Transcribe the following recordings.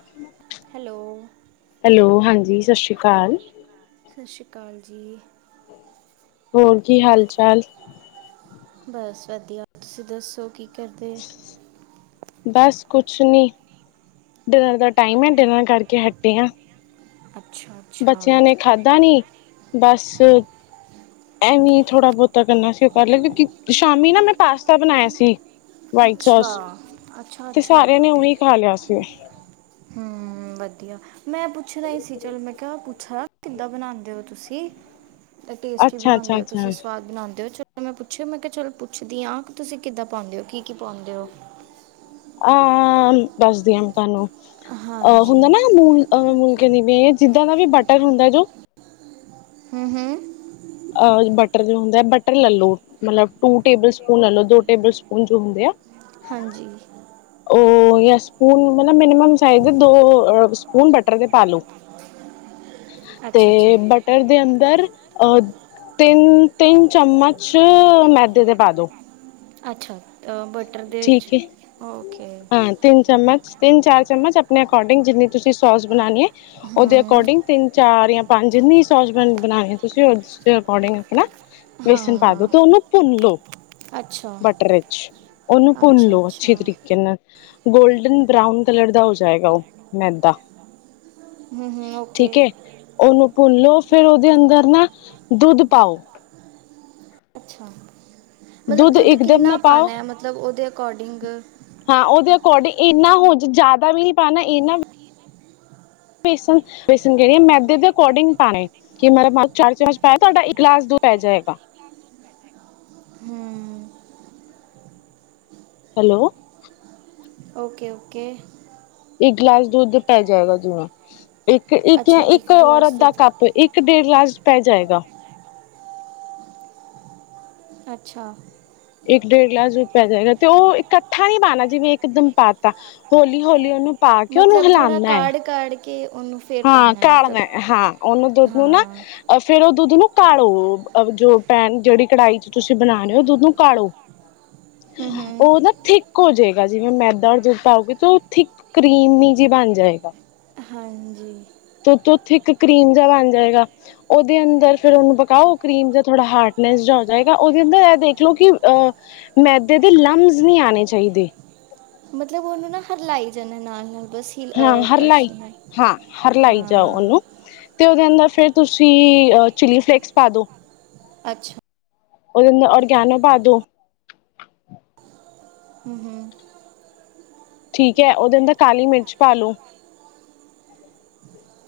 ਅੱਛਾ [inaudible] ਹੈਲੋ। ਜੀ, ਸਤਿ ਸ਼੍ਰੀ ਅਕਾਲ। ਸਤਿ ਸ਼੍ਰੀ ਅਕਾਲ ਜੀ। ਹੋਰ ਕੀ, ਹਾਲ -ਚਾਲ। ਬਸ ਵਧੀਆ, ਤੁਸੀਂ ਦੱਸੋ ਕੀ ਕੀ ਕਰਦੇ? ਬਸ ਕੁਛ ਨੀ, ਡਿਨਰ ਦਾ ਟਾਈਮ ਐ, ਡਿਨਰ ਕਰਕੇ ਹਟੇ ਆ। ਅੱਛਾ ਅੱਛਾ ਬੱਚਿਆਂ ਨੇ ਖਾਧਾ ਨੀ, ਬਸ। ਐਵੇਂ ਥੋੜ੍ਹਾ ਬਹੁਤਾ ਕਰਨਾ ਸੀ, ਉਹ ਕਰ ਲ ਕਿਉਂਕਿ ਸ਼ਾਮੀ ਨਾ ਮੈਂ ਪਾਸਤਾ ਬਣਾਇਆ ਸੀ। ਵਾਈਟ ਸੋਸ, ਅੱਛਾ ਅੱਛਾ ਤੇ ਸਾਰਿਆਂ ਨੇ ਉਹੀ ਖਾ ਲਿਆ ਸੀ। ਹਮ ਵਧੀਆ। ਮੈਂ ਪੁੱਛਣਾ ਹੀ ਸੀ, ਚਲ ਮੈਂ ਕਿਹਾ ਪੁੱਛਣਾ ਕਿੱਦਾਂ ਬਨਾੰਦੇ ਹੋ ਤੁਸੀਂ? ਤਾਂ ਟੇਸਟੀ ਅੱਛਾ ਬਣਾਉਂਦੇ ਅੱਛਾ ਹੋ ਅੱਛਾ ਤੁਸੀਂ, ਸਵਾਦ ਬਣਾਉਂਦੇ ਹੋ। ਮੈਂ ਪੁੱਛਿਆ, ਮੈਂ ਕਿਹਾ ਚਲ ਪੁੱਛਦੀ ਹਾਂ ਕਿ, ਤੁਸੀਂ ਕਿੱਦਾਂ ਪਾਉਂਦੇ ਹੋ ਕੀ ਕੀ ਪਾਉਂਦੇ ਹੋ? ਅ ਦੱਸਦੀ ਹਾਂ ਤੁਹਾਨੂੰ [inaudible] ਅਹ ਹਾਂਜੀ ਹੁੰਦਾ ਨਾ ਹੂੰ ਮੂਲ ਅਹ ਮੁਲ ਕ ਦੀਵੇ [inaudible] ਜਿੱਦਾਂ ਦਾ ਵੀ, ਬਟਰ ਹੁੰਦਾ ਜੋ ਹਮ ਹਮ। ਬਟਰ ਜੋ ਹੁੰਦਾ ਬਟਰ ਲੈਲੋ, ਮਤਲਬ ਟੂ ਟੇਬਲ ਸਪੂਨ ਲੈਲੋ ਦੋ ਟੇਬਲ ਸਪੂਨ ਜੋ ਹੁੰਦੇ ਆ। ਹਾਂਜੀ। ਉਹ ਸਪੂਨ ਮ [inaudible] ਮਮਮ ਸਾਈਜ਼ ਦੋ [unintelligible] ਹੁਣ ਬਟਰ ਤੇ ਪਾਲੋ। ਤੇ ਅੱਛਾ ਅੱਛਾ ਬਟਰ ਦੇ ਅੰਦਰ ਅਹ [inaudible] ਤਿੰਨ -ਤਿੰਨ ਚਮਚ ਮੈਦੇ ਦੇ ਪਾਦੋ। ਅੱਛਾ। ਬਟਰ ਦੇ ਵਿੱਚ ਹੈ ਓਕੇ ਹਾਂ, ਤਿੰਨ ਚਮਚ। ਤਿੰਨ ਚਾਰ ਚਮਚ ਆਪਣੇ ਅਕੋਰਡਿੰਗ, ਜਿੰਨੀ ਤੁਸੀਂ ਸੋਸ ਬਨਾਨੀ ਐ। ਉਹਦੇ ਹੂੰ ਅਕੋਰਡਿੰਗ, ਤਿੰਨ ਚਾਰ ਜਾਂ ਪੰਜਨੀ ਸੋਸਬੈਨ ਬਣਾਉਣੇ ਤੁਸੀਂ ਉਸਦੇ ਅਕੋਰਡਿੰਗ ਆਪਣਾ [unintelligible] ਹਾਂ ਵੇਸਨ ਪਾ ਦੋ, ਹਾਂ ਤੇ ਉਹਨੂੰ ਭੁੰਨ ਲਓ। ਅੱਛਾ ਬਟਰਚ ਉਹਨੂੰ ਭੁਨ ਅੱਛਾ ਲੋ, ਅੱਛਾ ਅੱਛੇ ਤਰੀਕੇ ਗੋਲਡਨ ਬਰਾਊਨ ਕਲਰ ਦਾ ਹੋ ਜਾਏਗਾ, ਉਹ ਮੈਦਾ। ਹੂੰ-ਹੂੰ ਓਕੇ। ਭੁਨੋ ਫੇਰ ਉਹਦੇ ਅੰਦਰ ਨਾ, ਦੁੱਧ ਪਾਓ। ਅੱਛਾ ਮਤਲਬ ਦੁੱਧ ਇਕਦਮ ਕਿੰਨਾ ਨਾ ਪਾਓ ਪਾਨਾ ਹੇ ਮਤਲਬ ਉਹਦੇ ਅਕੋਰਡਿੰਗ। [unintelligible] ਅਕੋਡਿੰ ਇਨਾ ਹੋ ਦੇ ਜ਼ਿਆਦਾ ਵੀ ਨੀ ਪਾਣਾ ਇਨਾ ਬੇਸਨ, ਬੇਸਨ ਜੇ ਮੈਦੇ ਦੇ ਅਕੋਡਿੰਗ ਪਾਣਾ ਏ ਕਿ ਮਤਲਬ [unintelligible] ਚਾਰ ਚਮਚ ਪਾਇ ਤੁਹਾਡਾ ਇੱਕ ਗਲਾਸ ਦੁਧ ਪੈ ਜਾਏਗਾ। ਹੂੰ ਹੈਲੋ! ਓਕੇ-ਓਕੇ ਇੱਕ ਗਲਾਸ ਦੁੱਧ ਪੈ ਜਾਏਗਾ ਜਿਨਾ ਇੱਕ-ਇੱਕ, ਜਾਂ ਅੱਛਾ ਇੱਕ ਔਰਤ ਗਲਾਸ ਦਾ ਦੁੱਧ ਕੱਪ ਇੱਕ ਡੇਢ [unintelligible] ਲਲਾਸ ਪੈ ਜਾਏਗਾ ਅੱਛਾ। ਇੱਕ ਡੇਢ ਗਲਾਸ ਦੁੱਧ ਪੈ ਜਾਏਗਾ, ਤੇ ਉਹ ਇਕੱਠਾ ਨਹੀਂੀ ਪਾਣਾ ਜਿਵੇਂ ਇੱਕ ਦਮ ਪਾਤਾ, ਹੌਲੀ-ਹੌਲੀ ਉਹਨੂੰ- ਪਾ ਕੇ ਉਹਨੂੰ ਹਿਲਾਉਨਾ ਹੈ। ਕਿ ਹਾਂ, ਕਾਡਨਾ ਹਾਂ ਉਹਨੂੰ ਦੁੱਧ ਨੂੰ, ਹਾਂ ਫੇਰ ਉਹ ਦੁੱਧ ਨੂੰ ਕਾੜੋ, ਜੋ ਪੈਨ ਜਿਹੜੀ ਕੜਾਈ ਚ ਤੁਸੀਂ ਬਣਾ ਰਹੇ ਹੋ ਦੁੱਧ ਨੂੰ ਕਾੜੋ ਹੂੰ ਹੂੰ ਉਹ ਨਾ ਥਿਕ ਹੋ ਜੇ। ਜਿਵੇਂ ਮੈਦਾ ਜੇ ਪਾਓਗੇ ਤਾਂ ੳ ਥਿਕ ਕਰੀਮ ਹੀ ਜੀ ਬਣ ਜਾਏਗਾ। ਹਾਂਜੀ ਤੇ ਉੱਥੇ ਥਿਕ ਕਰੀਮ ਜਿ ਬਣ ਜਾਏਗਾ, ਉਹਦੇ ਅੰਦਰ ਫਿਰ ਉਹਨੂੰ ਪਕਾਓ, ਕਰੀਮ ਜ ਥੋੜਾ ਹਾਰਡਨੈਸ ਜ ਹੋ ਜਾਏਗਾ ਉਹਦੇ ਅੰਦਰ ਇਹ ਦੇਖ ਲੋ ਕਿ ਅ ਮੈਦੇ ਦੇ ਲਮਸ ਨਹੀਂੀ ਆਣੇ ਚਾਹੀਦੇ। ਮਤਲਬ ਉਹਨੂੰ ਨਾ ਹਰਲਾਈ ਜਾਂਨਾ ਨਾਲ-ਨਾਲ ਹਾਂ ਹਰਲਾਈ-ਹਾਂ ਹਰਲਾਈ ਜਾਓ ਹਾਂ ਉਹਨੂੰ ਤੇ ਉਹਦੇ ਅੰਦਰ ਫਿਰ ਤੁਸੀਂ ਚਿਲੀ ਫਲੇਕਸ ਪਾਦੋ। ਅੱਛਾ ਉਹਦੇੰ [unintelligible] ਔਰ ਗਿਆਨੋ ਭਾਦੋ ਹੂੰ ਹੂੰ ਠੀਕ ਹੈ, ਉਹਦੇ ਅੰਦਰ ਕਾਲੀ ਮਿਰਚ ਪਾ ਲੋੋ।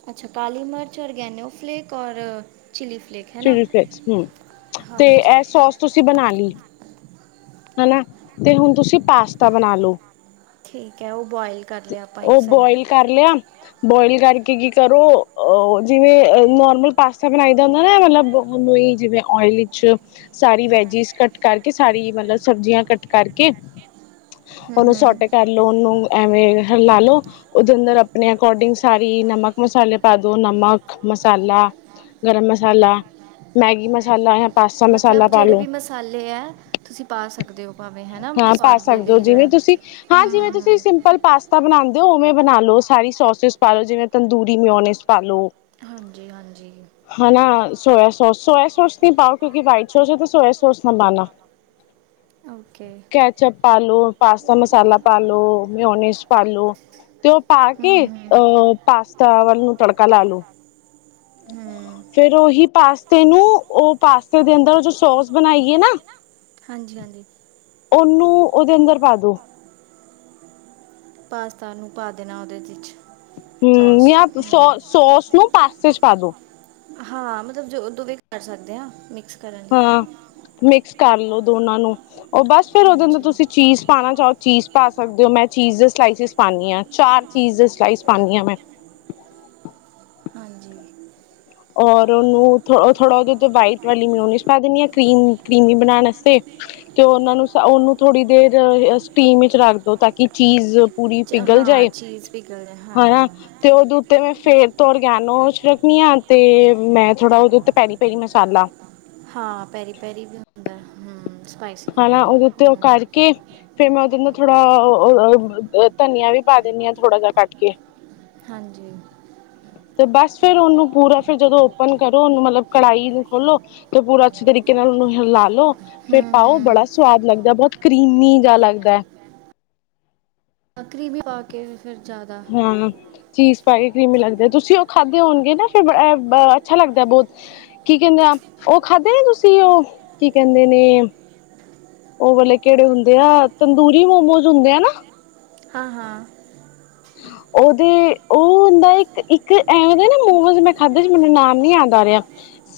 ਅੱਛਾ, ਕਾਲੀ ਮਿਰਚ ਔਰ ਗੈਨੋ ਫਲੇੈਕ ਔਰ ਚਿਲੀ ਫਲੇਕ ਹੈ ਨਾ ਚਿਲੀ ਫਲੇਕਸ ਹੂੰ, ਤੇ ਹਾਂਜੀ ਇਹ ਸੋਸ ਤੁਸੀਂ ਬਣਾ ਲਈ। ਹਨਾ, ਤੇ ਹੁਣ ਤੁਸੀਂ ਪਾਸਤਾ ਬਣਾ ਲੋ। ਠੀਕ ਹੈ, ਉਹ ਬੋਆਇਲ ਕਰ ਲਿਆ ਆਪਾਂ ਇੱਕ ਉਹ ਸਾਈਡ, ਬੋਇਲ ਕਰ ਲਿਆ ਬੋਇਲ ਕਰਕੇ ਕੀ ਕਰੋ ਅ ਜਿਵੇਂ ਨੋਰਮਲ ਪਾਸਤਾ ਬਣਾਈ ਦਾ- [unintelligible] ਮਤਲਬਨ ਉਹੀ ਜਿਵੇਂ ਓਇਲ ਵਿਚ ਸਾਰੀ ਵੈਜਿਸ ਕੱਟ ਕਰਕੇ, ਸਾਰੀ ਮਤਲਬ ਸਬਜ਼ੀਆਂ ਕੱਟ ਕਰਕੇ। ਹੂੰ ਉਹਨੂੰ [unintelligible] ੋੱਟ ਹੂੰ ਕਰਲਓ ਉਹਨੂੰ ਐਵੇਂ ਹਲਾਾਲੋ ਉਹਦੇ ਅੰਦਰ ਆਪਣੇ ਅਕੋਰਡਿੰਗ ਸਾਰੀ ਨਮਕ ਮਸਾਲੇ ਪਾ ਦੋ ਨਮਕ, ਮਸਾਲਾ, ਗਰਮ ਮਸ- ਸਾਲਾ, ਮੈਗੀ ਮਸਾਲਾ। ਪਾਸਤਾ ਮਸਾਲਾ ਮਤਲਬ ਪਾ ਜਿਹੜੇ ਲੋ ਵੀ ਮਸਾਲੇ ਹੈ ਤੁਸੀਂ ਪਾ ਸਕਦੇ ਹੋ ਭਾਵੇਂ ਹਨਾ ਹਾਂ ਪਾ ਸਵਾਦ ਦੇ ਸਕਦੇ ਹੋ ਲਈ ਜਿਵੇਂ ਜਿਹੜਾ ਹੂੰ ਹ ਹੂੰ। ਬਣਾਦੇ ਹੋ ਉਵੇਂ ਬਣਾ ਲੋ ਸਾਰੀ ਸੋਸਿਸ ਪਾਲ ਲੋ ਜਿਵੇਂ ਤੰਦੂਰੀ ਮਿਉਨਿਸ ਪਾਾਲ ਲੋ ਹੂੰ ਹਾਂਜੀ ਹਾਂਜੀ ਹਨਾ, ਸੋਇਆ ਸੋਸ ਸੋਯ ਸੋਸ ਨੀ ਪਾਓ ਕਿਉਂਕਿ ਵਾਈਟ ਸੋਸ ਹੈ ਤੇ ਸੋਇਆ ਸੋਸ ਨਾ ਪਾਉਣਾ ਓਕੇ ਕੈਚਅਪ ਪਾ ਲੋੋ, ਪਾਸਤਾ ਹੂੰ ਮਸਾਲਾ ਪਾ ਲੋ, ਮਓਨੀਸ ਪਾਾਲੋ ਤੇ ਉਹ ਪਾ ਹੂੰ ਕੇ ਹੂੰ ਅ ਪਾਸਤਾ ਵੱਲ ਨੂੰ ਤੜਕਾ ਲਾ ਲੋ ਫੇਰ ਓਹੀ ਪਾਸਤੇ ਨੂੰ ਉਹ ਪਾਸਤੇ ਦੇ ਅੰਦਰ ਜੋ ਸੋਸ ਬਣਾਈ ਏ ਨਾ ਹਾਂਜੀ ਹਾਂਜੀ ਉਹਨੂੰ ਉਹਦੇ ਅੰਦਰ ਪਾ ਦੋ ਪਾਸਤਾ ਨੂੰ ਪਾ ਦੇਣਾ ਉਹਦੇ ਵਿੱਚ ਹਮ ਸੌਸ 'ਚ ਯ ਸੋ ਹੂੰ ਸੋਸ ਨੂੰ ਪਾਸਤਾ ਪਾਦੋ ਹਾਂ ਮਤਲਬ ਜੋ ਦੋਵੇ ਕਰ ਸਕਦੇ ਹਾਂ ਮਿਕਸ ਕਰ ਰ ਕਰਲੋ ਦੋਨਾਂ ਨੂੰ ਉਹ ਬਸ ਫਿਰ ਉਹਦੇ ਅੰਦਰ ਹਾਂਜੀ ਤੁਸੀਂ ਚੀਜ਼ ਪਾਉਣਾ ਚਾਹੋ ਚੀਜ਼ ਪਾ ਸਕਦੇ ਹੋ ਮੈਂ ਚੀਜ਼ ਦੇ ਸਲਾਈਸਿਸ ਪਾਦੀ ਹਾਂ ਚਾਰ ਚੀਜ਼ ਦੇ ਸਲਾਈਸ ਪਾਦੀ ਹੈ ਮੈਂ ਹਾਂਜੀ ਔਰ ਉਹਨੂੰ ਥੋੜਾ ਉਹਦੇ ਉਤੇ ਵਾਈਟ ਵਾਲੀ ਮਿਊਨੀਸ ਪਾ ਦਿੰਣੀ ਆ ਕਰੀਮ ਕੀਮੀ ਬਣਾਉਣ ਵਾਸਤੇ ਤੇ ਉਹਨਾ ਨੂੰ ਉਹਨੂੰ ਥੋੜੀ ਦੇਰ ਸਟੀਮ ਵਿੱਚ ਰੱਖਦੋ ਤਾਂ ਕਿ ਚੀਜ਼ ਪੂਰੀ ਚ ਪਿਗਲ ਹਾਂ ਜਾਏ ਚੀਜ਼ ਪਿਘਲ ਜਾਏ, ਹਨਾ ਹਾਂ ਤੇ ਉਹਦੇ ਉੱਤੇ ਮੈਂ ਫੇਰ ਥੋੜੀ ਓਰਗੇਨੋ ਨੂੰੋ ਛੜਕਣੀਆਂ ਤੇ ਮੈਂ ਥੋੜਾ ਉਹਦੇ ਉੱਤੇ ਪੈਰੀ ਪੈਰੀ ਮਸਾਲਾ ਹਾਂ ਪੈਰੀ ਪੈਰੀ ਵੀ ਹੁੰਦਾ ਹਮ ਸਪਾਈਸੀ ਹਨਾ ਕਰਨ ਦਾ ਉਹਦੇ ਉੱਤੇ ਉਹ ਹਮ ਕਰਕੇ ਫੇਰ ਮੈਂ ਉਹਦੇ ਅੰਦਰ ਥੋੜਾ ਧਨੀਆ ਵੀ ਪਾ ਦਿੰਨੀ ਹੈ ਥੋੜਾ ਜਾ ਕੱਟ ਕੇ ਹਾਂਜੀ ਤੇ ਬਸ ਫਿਰ ਉਹਨੂੰ ਪੂਰਾ ਫ਼ਿਰ ਜਦੋਂ ਓਪਨ ਕਰੋ ਉਹਨੂੰ ਮਤਲਬ ਕੜਾਹੀ ਨੂੰ ਖੋਲੋ ਤੇ ਪੂਰਾ ਅੱਛੇ ਤਰੀਕੇ ਨਾਲ ਉਹਨੂੰ ਲਾ ਲੋ ਫਿਰ ਹੂੰ ਪਾਓ ਬੜਾ ਹੂੰ ਸਵਾਦ ਲੱਗਦਾ ਬਹੁਤ ਕਰੀਮੀ ਜ ਲੱਗਦਾ ਹੈ ਵੀ ਪਾ ਕੇ ਫਿਰ ਜ਼ਿਆਦਾ ਹਾਂ ਚੀਜ਼ ਲੱਗ ਤੁਸੀਂ ਉਹ ਖਾਧੇ ਹੋਣਗੇ ਨਾ ਫ ਅੱਛਾ ਲੱਗਦਾ ਬਹੁਤ ਕੀ ਕਹਿੰਦੇ ਆ ਉਹ ਖਾੇ ਨੇ ਤੁਸੀ ਉਹ ਕੀ ਕਹਿੰਦੇ ਨੇ ਉਹ ਕਿਹੜੇ ਹੁੰਦੇ ਆ ਤੰਦੂਰੀ ਮੋਮੋਜ ਹੁੰਦੇ ਆ ਨਾ ਹਾਂ ਹਾਂ ਦੇ ਉਹ ਹੁੰਦਾ ਇੱਕ ਨਾ ਮੋਮੋਜ਼ ਮੈਂ ਖਾਧੇ ਮੈਨੂੰ ਨਾਮ ਨੀ ਆਦਾਂ ਆ ਰਿਹਾ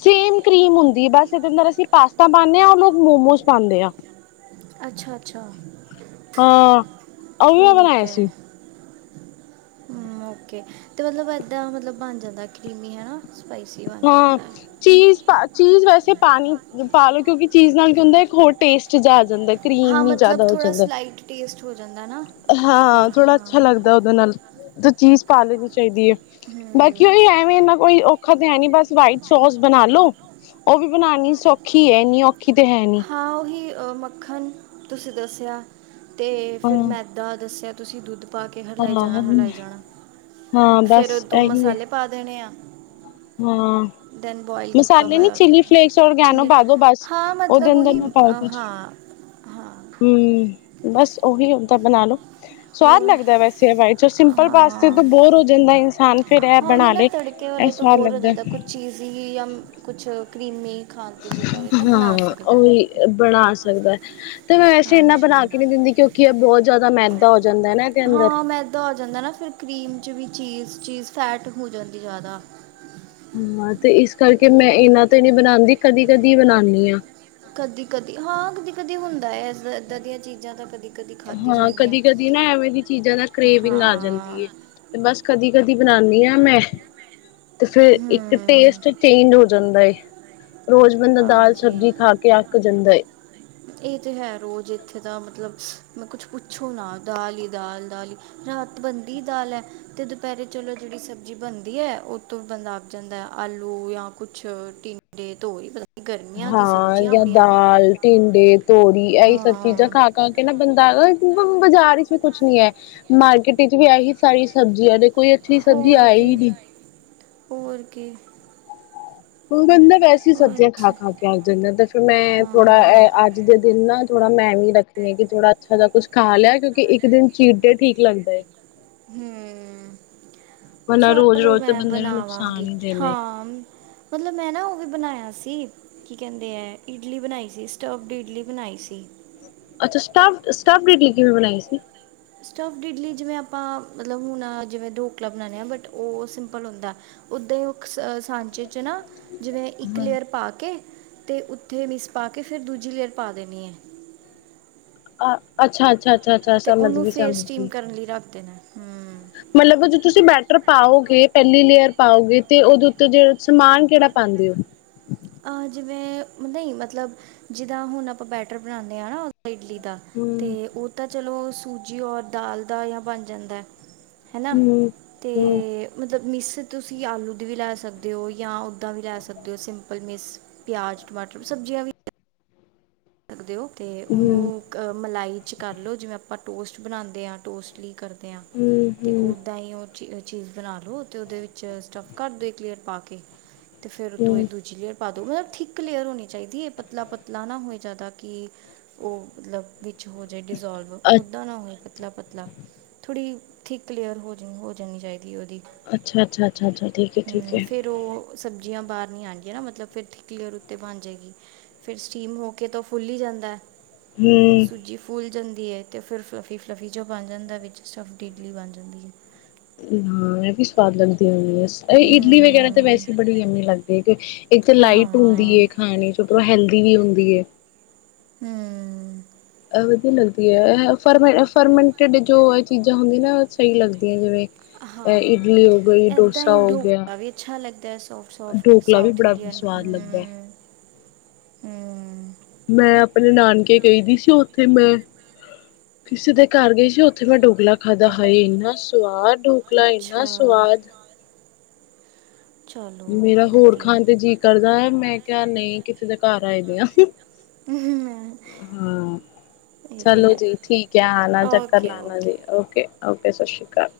ਸੇਮ ਕਰੀਮ ਹੁੰਦੀ ਬਸਦੇ ਅੰ ਅਸੀਂ ਪਾਸਤਾ ਪਾਦੇ ਹ ਉਹ ਲੋਕ ਮੋਮੋਜ ਪਾਦੇ ਆ ਅੱਛਾ ਅੱਛਾ ਹਾਂ। ਉਹ ਵੀ ਮੈਂ ਠੀਕ ਬਣਾਏ ਹੈ ਸੀ ਓਕੇ ਤੇ ਮਤਲਬ ਏਦਾਂ ਮਤਲਬ ਬਣ ਜਾਂਦਾ ਕਰੀਮ ਹਨਾ ਹਾਂ ਚੀਜ਼ ਪਾ ਚੀਜ਼ ਵੈਸੇ ਪਾਣੀ ਪਾਾਲਓ ਕਿਉਂਕਿ ਚੀਜ਼ ਨਾਲ ਕੀ ਹੁੰਦਾ ਇੱਕ ਹੋਰ ਟੇਸਟ ਜਾ ਜਾਂਦਾ ਹਾਂ ਕਰੀਮ ਹੀ ਮਤਲਬ ਜ਼ਿਆਦਾ ਹੋ ਥੋੜਾ ਜਾਂਦਾ। ਸਲਾਈਟ ਟੇਸਟ ਹੋ ਜਾਂਦਾ ਨਾ ਹਾਂ ਫਿਰ ਥੋੜਾ ਅੱਛਾ ਹਾਂ ਲੱਗਦਾ ਉਹਦੇ ਨਾਲ ਤਾਂ ਚੀਜ਼ ਪਾ ਲੈਣੀ ਚਾਹੀਦੀ ਹੈ ਬਾਕੀ ਉਹੀ ਹਮ, ਐਵੇਂ ਇੰਨਾ ਕੋਈ ਔਖਾ ਹੈ ਨੀ ਬਸ ਵਾਈਟ ਸੋਸ ਬਣਾ ਲੋ ਉਹ ਵੀ ਬਣਾਉਣੀ ਸੌਖੀ ਹੈਨੀ ਔਖੀ ਤੇ ਹੈ ਨੀ ਹਾਂ ਉਹੀ ਅ ਮੱਖਣ ਤੁਸੀਂ ਦੱਸਿਆ ਤੇ ਫਿਰ ਹਾਂ। ਮੈਂ ਮੈਦਾ ਦੱਸਿਆ ਤੁਸੀਂ ਦੁੱਧ ਪਾ ਕੇ ਹਿਲਾਈ ਜਾਣਾ ਹਾਂ, ਹਿਲਾਈ ਜਾਣਾ ਹਾਂ ਬਸ ਫਿਰ ਦੋ ਇਹੀ ਹੈ ਮਸਾਲੇ ਪਾ ਦੇਣੇ ਆ ਹਾਂ ਦੈਨ ਬੋਇਲ ਕੀਤਾ ਮਸਾਲੇ ਨੀ ਹੋਇਆ ਚਿਲੀ ਫਲੇਕਸ ਔਰਗੈਨੋ ਚਿਲੀ ਪਾ ਦੋ ਬਸ ਉਹਦੇ ਅੰਦਰ ਨਾ ਪਾ ਹਾਂ-ਹਾਂ, ਬਸ ਉਹੀ ਓਦਾਂ ਬਣਾ ਲੋੋ, ਸਵਾਦ ਹੋਰ ਲੱਗਦਾ ਵੈਸੇ ਹਵਾਈ ਚ ਅ ਪਲ ਪਾਸਤੇ ਤੋਂ ਹਾਂ ਬੋਰ ਹੋ ਜਾਂਦਾ ਇਨਸਾਨ, ਫੇਰ ਇਹ ਹਾਂ ਉਹੀ ਬਣਾ ਨਾ ਲਏ, ਤੜਕੇ ਵਾਲੇ ਤੋਂ ਬੋਰ ਹੋ ਜਾਂਦਾ ਕੁਛ ਚੀਜ਼ ਹੀ ਜਾਂ ਕੁਛ ਕ੍ਰੀਮੀ, ਹਾਂ ਉਹੀ ਬਣਾ ਸਕਦਾ, ਤੇ ਮੈਂ ਵੈਸੇ ਇੰਨਾ ਹਾਂਜੀ ਬਣਾ ਕੇ ਨਹੀਂ ਦਿੰਦੀ ਕਿਉਂਕਿ ਇਹ ਬਹੁਤ ਜ਼ਿਆਦਾ ਮੈਦਾ ਹੋ, ਜਾਂਦਾ ਨਾ ਇਹਦੇ ਅੰਦਰ ਹਾਂ ਮੈਂਦਾਂ ਹੋ ਜਾਂਦਾ ਨਾ ਫਿਰ, ਕਰੀਮ 'ਚ ਵੀ ਚੀਜ਼ ਚੀਜ਼ ਫੈਟ ਹੋ ਜਾਂਦੀ ਜ਼ਿਆਦਾ, ਹਾਂ ਤੇ ਇਸ ਕਰਕੇ ਮੈਂ ਇਹਨਾ ਤੋਂ ਨੀ ਬਣਾਦੀ ਕਦੀ-ਕਦੀ ਬਣਾਨੀ ਆ, ਕਦੀ-ਕਦੀ ਹਾਂ ਕਦੀ-ਕਦੀ ਹੁੰਦਾ ਏਦਾਂ ਦੀਆਂ ਚੀਜ਼ਾਂ ਤਾਂ ਕਦੀ, ਕਦੀ ਖਾਧੀ ਹਾਂ ਜਾਂਦੀਆਂ ਕਦੀ-ਕਦੀ ਨਾ ਐਵੇਂ ਦੀ ਚੀਜ਼ਾਂ ਨਾਲ ਕਰੇਵਿੰਗ ਆ ਹਾਂ ਜਾਂਦੀ ਹੈ ਤੇ ਬਸ ਕਦੀ-ਕਦੀ, ਦੀ ਬਣਾਦੀ ਹਾਂ ਮੈਂ, ਤੇ ਫੇਰ ਇੱਕ ਹੂੰ ਟੇਸਟ ਚੇਂਜ ਹੋ ਜਾਂਦਾ ਐ। ਹਾਂਜੀ ਕੇ ਅੱਕ ਜਾਂਦਾ ਏ। ਇਹ ਤੇ ਹੈ ਰੋਜ਼ ਇੱਥੇ ਦਾ ਮਤਲਬ ਮੈਂ ਕੁਛ ਪੁੱਛੋ ਨਾ ਦਾਲ ਹੀ ਦਾਲ ਦਾਲ ਹੀ ਰਾਤ ਬਣਦੀ ਦਾਲ ਹੈ ਤੇ ਦੁਪਹਿਰੇ ਚਲੋ ਜਿਹੜੀ ਸਬਜ਼ੀ ਬਣਦੀ ਹੈ ਉਹ ਤੋਂ ਬੰਦਾ ਅੱ ਜਾਂਦਾ ਆਲੂ ਜਾਂ ਕੁਛ ਟੀਂਡੇ ਹਾਂ, ਜਾਂ ਦਾਲ ਟਿਡੇ ਤੋਰੀ ਇਹੀ ਸਭ ਚੀਜ਼ਾਂ ਹਾਂ ਖਾ-ਖਾ ਕੇ ਨਾ ਬੰਦਾ, ਬਾਜ਼ਾਰ ਵਿਚ ਵੀ ਕੁਛ ਨੀ ਹੈ ਮਾਰਕੀਟ ਵਿਚ ਵੀ ਇਹੀ ਸਾਰੀ ਸਬਜ਼ੀਆਂ ਦੇ ਹੋਰ ਕੀ ਹੋਰ ਕੀ? ਹੁਣ ਬੰਦਾ, ਐਸੀ ਸਬਜ਼ੀਆਂ ਬਸ ਖਾ-ਖਾ ਕੇ ਅਕ ਜਾਂਦਾ ਤੇ ਫੇਰ ਮੈਂ ਥੋੜਾ ਹਾਂ ਇਹ ਅੱਜ ਦੇ ਦਿਨ ਨਾ ਥੋੜਾ ਮੈਂ ਵੀ ਰੱਖਣੀ ਹੈ ਕਿ ਥੋੜਾ ਅੱਛਾ ਜਾ ਕੁਛ ਖਾ ਲਿਆ ਕਿਉਂਕਿ ਇੱਕ ਦਿਨ ਚੀਰਦੇ ਠੀਕ ਲੱਗਦਾ ਏ, ਹੂੰ, ਵਰਨਾ ਰੋਜ਼ ਚਲੋ ਰੋਜ਼ ਤੇ ਮੈਂ ਬੰਦੇ ਨੂੰ ਨੁਕਸਾਨ ਬਣਾਵਾਂਗੀ ਹੀ ਦੇਵੇ ਹਾਂ ਮਤਲਬ ਮੈਂ ਨਾ ਉਹ ਵੀ ਬਣਾਇਆ। ਸੀ ਕੀ ਕਹਿੰਦੇ ਹੈ ਇਡਲੀ ਬਣਾਈ ਸੀ ਸਟਵਡ ਇਡਲੀ ਬਣਾਈ ਸੀ। ਅੱਛਾ ਸਟਾਫ-ਸਟਾਫ ਇਟਲੀ ਕਿਵੇਂ ਬਣਾਈ ਸੀ? ਸਟਾਫ ਇਲੀ ਜਿਵੇਾਂ ਮਤਲ ਹੁ ਜਿਵੇ ਢੋਕਲਾ ਬਣਾਦੇ ਆ ਬਟ ਉਹ ਸਿੰਪਲ ਹੁੰਦਾ ਓਦਾਂ ਹੀ ਸਾਂਚੇ ਚ ਨਾ ਜਿਵੇਂ ਇੱਕ ਹਾਂ। ਲੇਅਰ ਪਾ ਕੇ, ਤੇ ਉੱਥੇ ਮਿਸ ਪਾ ਕੇ ਫਿਰ ਦੂਜੀ ਲੇਅਰ ਪਾ ਦੇਣੀ ਹੈ। ਅ ਅੱਛਾ-ਅੱਛਾ, ਅੱਛਾ-ਅੱਛਾ ਅਤੇ ਸਮਝ ਉਹਨੂੰ ਗਈ ਫਿਰ ਸਮਝ ਸਟੀਮ ਗਈ ਕਰਨ ਲਈ ਰੱਖ ਦੇਣਾ ਹੂੰ ਮਤਲਬ ਤੁਸੀਂ ਬੈਟਰ ਪਾਓਗੇ ਪਹਿਲੀ ਲੇਅਰ ਪਾਓਗੇ ਤੇ ਉਹਦੇ ਉੱਤੇ ਜਿਹੜ ਸਮਾਨ ਕਿਹੜਾ ਪਾਉਂਦੇ ਹੋ ਅਹ ਜਿਵੇਂ ਨਹੀਂ ਮਤਲਬ ਜਿਦਾਂ ਹੁਣ ਆਪਾਂ ਬੈਟਰ ਬਣਾਉਂਦੇ ਹਾਂ ਨਾ ਇਡਲੀ ਦਾ ਹੂੰ। ਤੇ ਉਹ ਤਾਂ ਚਲੋ ਸੂਜੀ ਔਰ ਦਾਲ ਦਾ ਜਾਂ ਬਣ ਜਾਂਦਾ ਹਨਾ ਹੂੰ ਤੇ ਹੂੰ ਮਤਲਬ ਮਿਸ ਤੁਸੀਂ ਆਲੂ ਦੀ ਵੀ ਲੈ ਸਕਦੇ ਹੋ ਜਾਂ ਉਹੱਦਾਂ ਵੀ ਲੈ ਸਕਦੇ ਹੋ ਸਿੰ ਕਪਲ ਮਿਰਸ਼ ਪਿਆਜ਼ ਟਮਾਟਰ ਸਬਜ਼ੀਆਂ ਵੀ ਸਕਦੇ ਹੋ ਅਤੇ ਹੂੰ ਉਹਨੂੰ ਕ ਮਲਾਈ 'ਚ ਕਰ ਲਓ ਜਿਵੇਂ ਆਪਾਂ ਟੋਸਟ ਬਣਾਉਂਦੇ ਹਾਂ ਟੋਸਟ ਲਈ ਹੂੰ ਅਤੇ ਹੂੰ ਉੱਦਾਂ ਹੀ ਉਹ ਚੀਜ਼ ਬਣਾ ਲੋ ਤੇ ਉਹਦੇ ਵਿੱਚ ਸਟਫ ਕਰ ਦੋ ਕਲੀਅਰ ਪਾ ਕੇ ਅਤੇ ਫਿਰ ਉੱਤੋਂ ਇਹ ਹੂੰ ਦੂਜੀੇ ਪਾ ਦੋ ਮਤਲਬ ਠੀਕ ਕਲੀਅਰ ਹੋਣੀ ਚਾਹੀਦੀ ਹੈ ਪਤਲਾ ਪਤਲਾ ਨਾ ਹੋਏ ਜ਼ਿਆਦਾ ਕਿ ਉਹ ਮਤਲਬ ਹੋ ਜਾਏ ਡਿਜ਼ੋਲਵ ਓਦਾਂ ਨਾ ਹੋਏ ਪਤਲਾ ਪਤਲਾ ਥੋੜ੍ਹੀ ਥਿਕ ਲੇਅਰ ਹੋ ਜਾ ਹੋ ਜਾਣੀ ਚਾਹੀਦੀ ਹੈ ਉਹਦੀ ਅੱਛਾ ਅੱਛਾ ਅੱਛਾ ਅੱਛਾ ਠੀਕ ਹੈ ਠੀਕ ਹਮ, ਹੈ ਫਿਰ ਉਹ ਸਬਜ਼ੀਆਂ ਬਾਹਰ ਨੀ ਆਉਣਗੀਆਂ ਨਾ ਮਤਲਬ ਫਿਰ ਠੀਕ ਲਲੇਅਰ ਉੱਤੇ ਬਣ ਜਾਏਗੀ ਫੇਿਰ ਸਟੀਮ ਹੋ ਕੇ ਤਾਂ ਲੇਅਰ ਭੁੱਲੀ ਜਾਂਦਾ ਹੂੰ ਸੂਜੀ ਫੂਲ ਜਾਂਦੀ ਹੈ ਅਤੇ ਫਿਰ ਫਲੱਫੀ ਫਲੱਫੀ ਜੋ ਬਣ ਜਾਂਦਾ ਵਿੱਚ ਸਫ ਡੀਡਲੀ ਬਣ ਜਾਂਦੀ ਹੈ ਹਾਂ ਇਹ ਵੀ ਸਵਾਦ ਲੱਗਦੀ ਹੁੰਦੀ ਆ ਇਡਲੀ ਵਗੈਰਾ ਤਾਂ ਹੂੰ ਵੈਸੇ ਬੜੀ ਜ਼ਮੀ ਲੱਗਦੀ ਹੈ ਇੱਕ ਤਾਂ ਹਾਂ ਲਾਈਟ ਹੁੰਦੀ ਹੂੰ ਏ ਖਾਣੀ ਚ ਹੈਲ ਦੀ ਵੀ ਹੁੰਦੀ ਹੈ ਹਮ ਵਧੀਆ ਲੱਗਦੀ ਹੈ ਫਰਮ ਫਰਮੈਂਟਡ ਜੋ ਇਹ ਚੀਜ਼ਾਂ ਹੁੰਦੀਆਂ ਨਾ ਸਹੀ ਲੱਗਦੀਆਂ ਜਿਵੇਂ ਅ ਹਾਂ ਇਡਲੀ ਹੋ ਗਈ ਏਦਾਂ ਡੋਸਾ ਹੀ ਹੋ ਗਿਆ ਢੋਕਲਾ ਵੀ ਅੱਛਾ ਲੱਗਦਾ ਸੋਫਟ ਸੋਫਟ ਢੋਕਲਾ ਵੀ ਸਾਊਥ ਬੜਾ ਇੰਡੀਅਨ ਸਵਾਦ ਲੱਗਦਾ ਹੈ। ਹਮ ਹਮ ਮੈਂ ਆਪਣੇ ਨਾਨਕੇ ਗਈ ਦੀ ਸੀ ਉੱਥੇ ਮੈਂ ਕਿਸੇ ਦੇ ਘਰ ਗਈ ਸੀ ਉੱਥੇ ਮੈਂ ਢੋਕਲਾ ਖਾਦਾ ਹਾਏ ਇੰਨਾ ਸਵਾਦ ਢੋਕਲਾ ਅੱਛਾ ਇੰਨਾ ਸਵਾਦ ਚਲੋ ਮੇਰਾ ਹੋਰ ਵਧੀਆ ਖਾਣ ਤੇ ਜੀਅ ਕਰਦਾ ਹੈ ਮੈਂ ਕ ਨਹੀਂ ਕਿਸੇ ਦੇ ਘਰ ਆਏ ਦੇ ਆ ਹਾਂ ਇਹ ਤੇ ਚਲੋ ਹੈ ਜੀ ਠੀਕ ਹੈ ਆਣਾ ਚੱਕਰ ਓਕੇ ਲਾ ਓਕੇ ਜੀ ਓਕੇ ਓਕੇ ਸਤਿ ਸ਼੍ਰੀ ਅਕਾਲ